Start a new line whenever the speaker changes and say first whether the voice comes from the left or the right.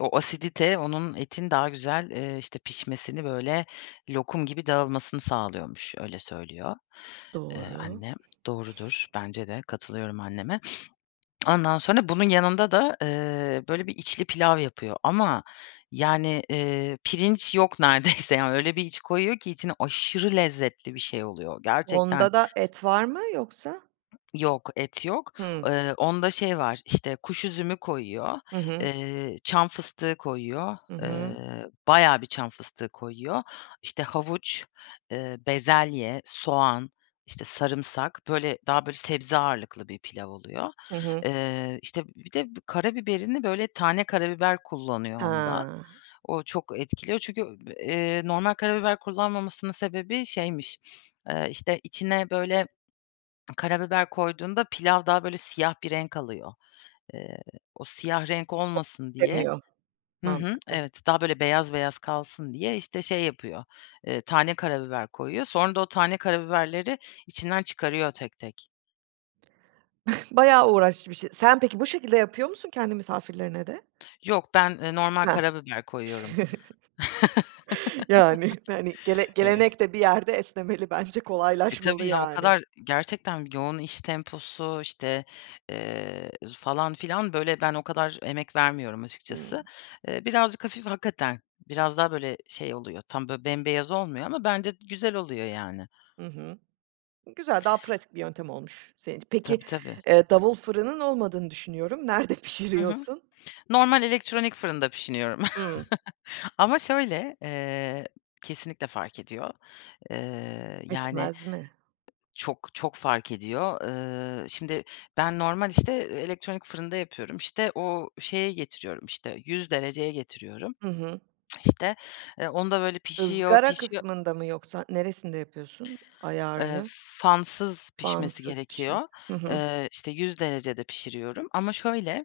left: O asidite onun, etin daha güzel, eee, işte, pişmesini, böyle, lokum gibi dağılmasını sağlıyormuş. Öyle söylüyor, Eee,
right: Doğru.
left: annem. Doğrudur. Bence de. Katılıyorum anneme. Ondan sonra bunun yanında da, eee, böyle, bir içli pilav yapıyor ama, yani, eee, pirinç yok neredeyse. Yani, öyle bir iç koyuyor ki içine aşırı lezzetli bir şey oluyor. Gerçekten
right: Onda da et var mı? Yoksa
left: Yok, et yok.
right: Hıı.
left: Eee, onda şey var: İşte, kuş üzümü koyuyor,
right: Hı hı.
left: eee, çam fıstığı koyuyor,
right: Hı hı.
left: eee, bayağı bir çam fıstığı koyuyor. İşte, havuç, eee, bezelye, soğan, işte, sarımsak, böyle, daha, böyle, sebze ağırlıklı bir pilav oluyor.
right: Hı hı.
left: Eee, işte, bir de b karabiberini, böyle, tane karabiber kullanıyor onda.
right: Ha.
left: O çok etkiliyor çünkü, eb eee, normal karabiber kullanmamasının sebebi şeymiş: Eee, işte, içine, böyle, karabiber koyduğunda pilav daha, böyle, siyah bir renk alıyor. Eee, o siyah renk olmasın diye
right: Temiyor,
left: Hı hı,
right: mantıklı.
left: evet. Daha böyle beyaz beyaz kalsın diye, işte, şey yapıyor, eee, tane karabiber koyuyor. Sonra da o tane karabiberleri içinden çıkarıyor tek tek.
right: Bayağı uğraşlı bir şey. Sen, peki, bu şekilde yapıyor musun kendi misafirlerine de?
left: Yok. Ben, eee, normal
right: Hah.
left: karabiber koyuyorum.
right: Yani yani, gele
left: Eh
right: gelenek de bir yerde esnemeli bence.
left: E,
right: Kolaylaşmalı,
left: tabii ya. O
right: yani.
left: kadar gerçekten yoğun iş temposu, işte, eee, z falan filan, böyle, ben o kadar emek vermiyorum açıkçası.
right: Hıı.
left: Eee, birazcık hafif hakikaten biraz daha, böyle, şey oluyor. Tam, böyle, bembeyaz olmuyor ama bence güzel oluyor, yani.
right: Hı hı. Güzel, daha pratik bir yöntem olmuş senin ç Peki,
left: Tabii, tabii.
right: eee, davul fırının olmadığını düşünüyorum. Nerede
left: Hı hı.
right: pişiriyorsun?
left: Normal elektronik fırında pişiriyorum.
right: Hıı.
left: Ama şöyle, eee, kesinlikle fark ediyor. Eee, yani,
right: Etmez mi?
left: çok, çok fark ediyor. Iıı, şimdi ben normal, işte, e elektronik fırında yapıyorum. İşte, o şeye getiriyorum, işte, 100 dereceye getiriyorum.
right: Hı hı.
left: İşte, eee, onda böyle pişiyor,
right: Izgara
left: pişiyor
right: kısmında mı yoksa neresinde yapıyorsun
left: Eee,
right: ayarını?
left: fansız pişmesi
right: Fansız
left: gerekiyor.
right: pişmesi Hı hı.
left: Eee, işte, 100 derecede pişiriyorum ama şöyle,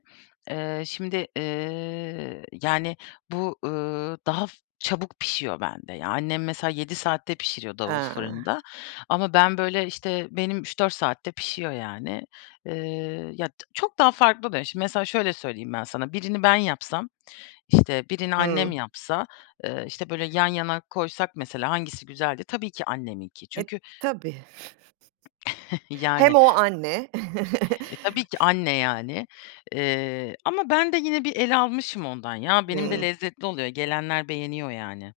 left: eee, şimdi, eee, yani, bu, ııı, daha f çabuk pişiyor bende. Ya, annem mesela 7 saatte pişiriyor davul
right: Ha.
left: fırında ama ben, böyle, işte, benim 3-4 saatte pişiyor, yani. Eee, ya, d çok daha farklı be. Şimdi mesela şöyle söyleyeyim ben sana: Birini ben yapsam, işte, birini annem
right: Hıı.
left: yapsa, eee, işte, böyle, yan yana koysak mesela hangisi güzeldi? Tabii ki anneminki.
right: E,
left: Çünkü
right: tabii. Hem
left: Yani.
right: o, anne.
left: E, tabii ki, anne, yani. Eee, ama ben de yine bir el almışım ondan, ya. Benim de
right: Hıı.
left: lezzetli oluyor. Gelenler beğeniyor, yani.